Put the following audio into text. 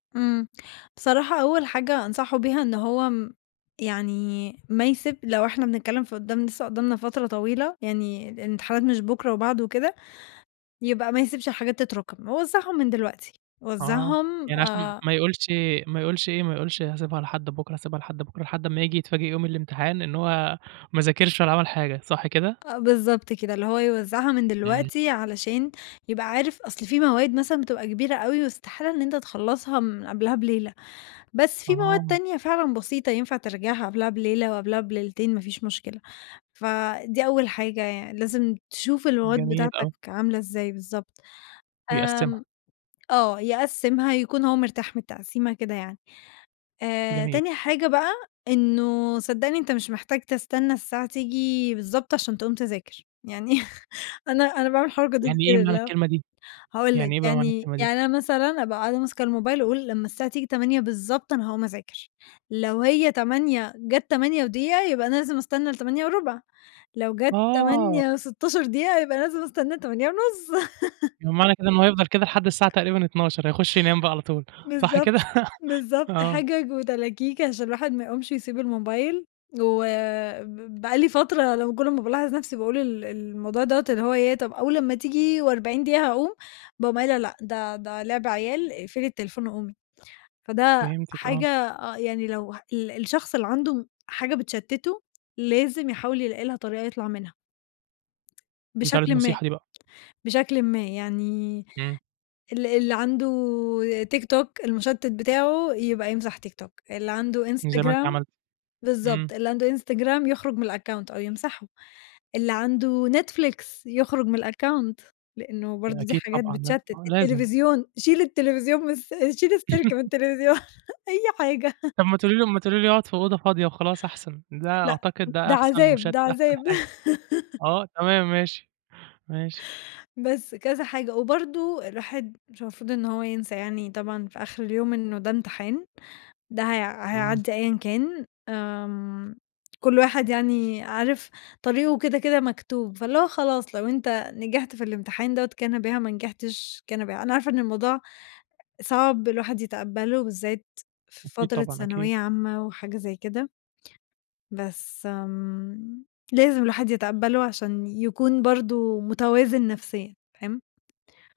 إمم. بصراحة أول حاجة أنصحه بيها إن هو م يعني ما يسب لو احنا بنتكلم في قدّام لسه قدّامنا فترة طويلة، يعني الامتحانات مش بكرة وبعده وكده، يبقى ما يسيبش الحاجات تتراكم، ووزعهم من دلوقتي، آه. وزعهم يعني عشان آآ ما يقولش ما يقولش إيه، ما يقولش هاسيبها لحد بُكرة، هاسيبها لحد بُكرة، لحد امّا ييجي يتفاجئ يوم الامتحان إن هو ما ذاكرش ولا عمل حاجة، صح كده؟ آه بالضبط كده، اللي هو يوزعها من إمم. دلوقتي علشان يبقى عارف أصل فيه مواد مثلًا بتبقى كبيرة أوي واستحالة إن أنت تخلَّصها من قبلها بليلة، بس فيه مواد آه. تانية فعلًا بسيطة ينفع تراجعها قبلها بليلة، وقبلها بليلتين، ما فيش مشكلة، فدي أول حاجة يعني، لازم تشوف المواد جميل بتاعتك أوي. عاملة إزاي بالضبط، يقسِّمها. آمم آه، يقسِّمها يكون هو مرتاح من التقسيمة كده يعني. آآ، جميل. تاني حاجة بقى إنه صدّقني أنت مش محتاج تستنى الساعة تيجي بالضبط عشان تقوم تذاكر، يعني أنا أنا باعمل الحركة دي يعني إيه كتير، معنى اللي هو الكلمة دي، هاقول لك، يعني إيه بقى معنى يعني الكلمة دي؟ يعني أنا مثلًا أبقى قاعدة ماسكة الموبايل، واقول لمّا الساعة تيجي 08:00 بالضبط أنا هاقوم اذاكر، لو هي 08:00 جات 08:01 يبقى أنا لازم استنى ل08:15، لو جات آه. 08:16 يبقى لازم أستنى ل08:30. يبقى معنى كده إن هو هيفضل كده لحد الساعة تقريبًا 00:00، هيخش ينام بقى على طول، صح بالضبط، كده؟ بالضبط، آه. حِجج وتلاكيك عشان الواحد ما يقومش ويسيب الموبايل، وب بقى لي فترة لمّا كُلّ ما بالاحظ نَفْسي باقول ال الموضوع دوّة اللي هو ياه، طَب أول أمّا تيجي و40 دقيقة هاقوم، باقوم قايلة لأ ده ده لِعْب عيال، اقفلي التليفون وقومي، فده فهمتِك آه. حاجة آه، يعني لو ه ال الشخص اللي عنده حاجة بتشتته لازم يحاول يلاقي لها طريقة يطلَع منها، دي تالت بشكلٍ ما، نصيحة دي بقى. بشكلٍ ما يعني إمم. ال اللي عنده تيك توك المُشتِت بتاعه يبقى يمسح تيك توك، اللي عنده زي ما أنتِ إنستجرام عملتِ، بالضبط، إمم. اللي عنده إنستجرام يخرُج من الaccount أو يمسحه، اللي عنده نتفليكس يخرُج من الaccount، لأنه ده برضو دي أكيد حاجات طبعًا ده، بتشتت، آه لازم. التليفزيون، شيل التليفزيون من الس شيل السلك من التليفزيون، أي حاجة. طَب ما تقولي له ما تقولي له يقعد في أوضة فاضية وخلاص أحسن، ده لأ. أعتقد ده ده أحسن مش عذاب ده أحسن عذاب. حاجة، آه تمام ماشي، ماشي. بس كذا حاجة، وبرضو الواحد مش المفروض إن هو ينسى يعني طبعًا في آخر اليوم إنه ده امتحان، ده هي إمم. هيعدّي أيًّا كان، آمم كُلّ واحد يعني عارف طريقه كده كده مكتوب، فاللي هو خلاص لو أنت نجحت في الامتحان دوّة كان بها، ما نجحتش كان بها. أنا عارفة إن الموضوع صعب الواحد يتقبّله بالذات في أكيد فترة طبعًا أكيد. ثانوية عامة وحاجة زي كده بس آمم، لازم الوحد يتقبّله عشان يكون برضو متوازن نَفسيًا، فاهم؟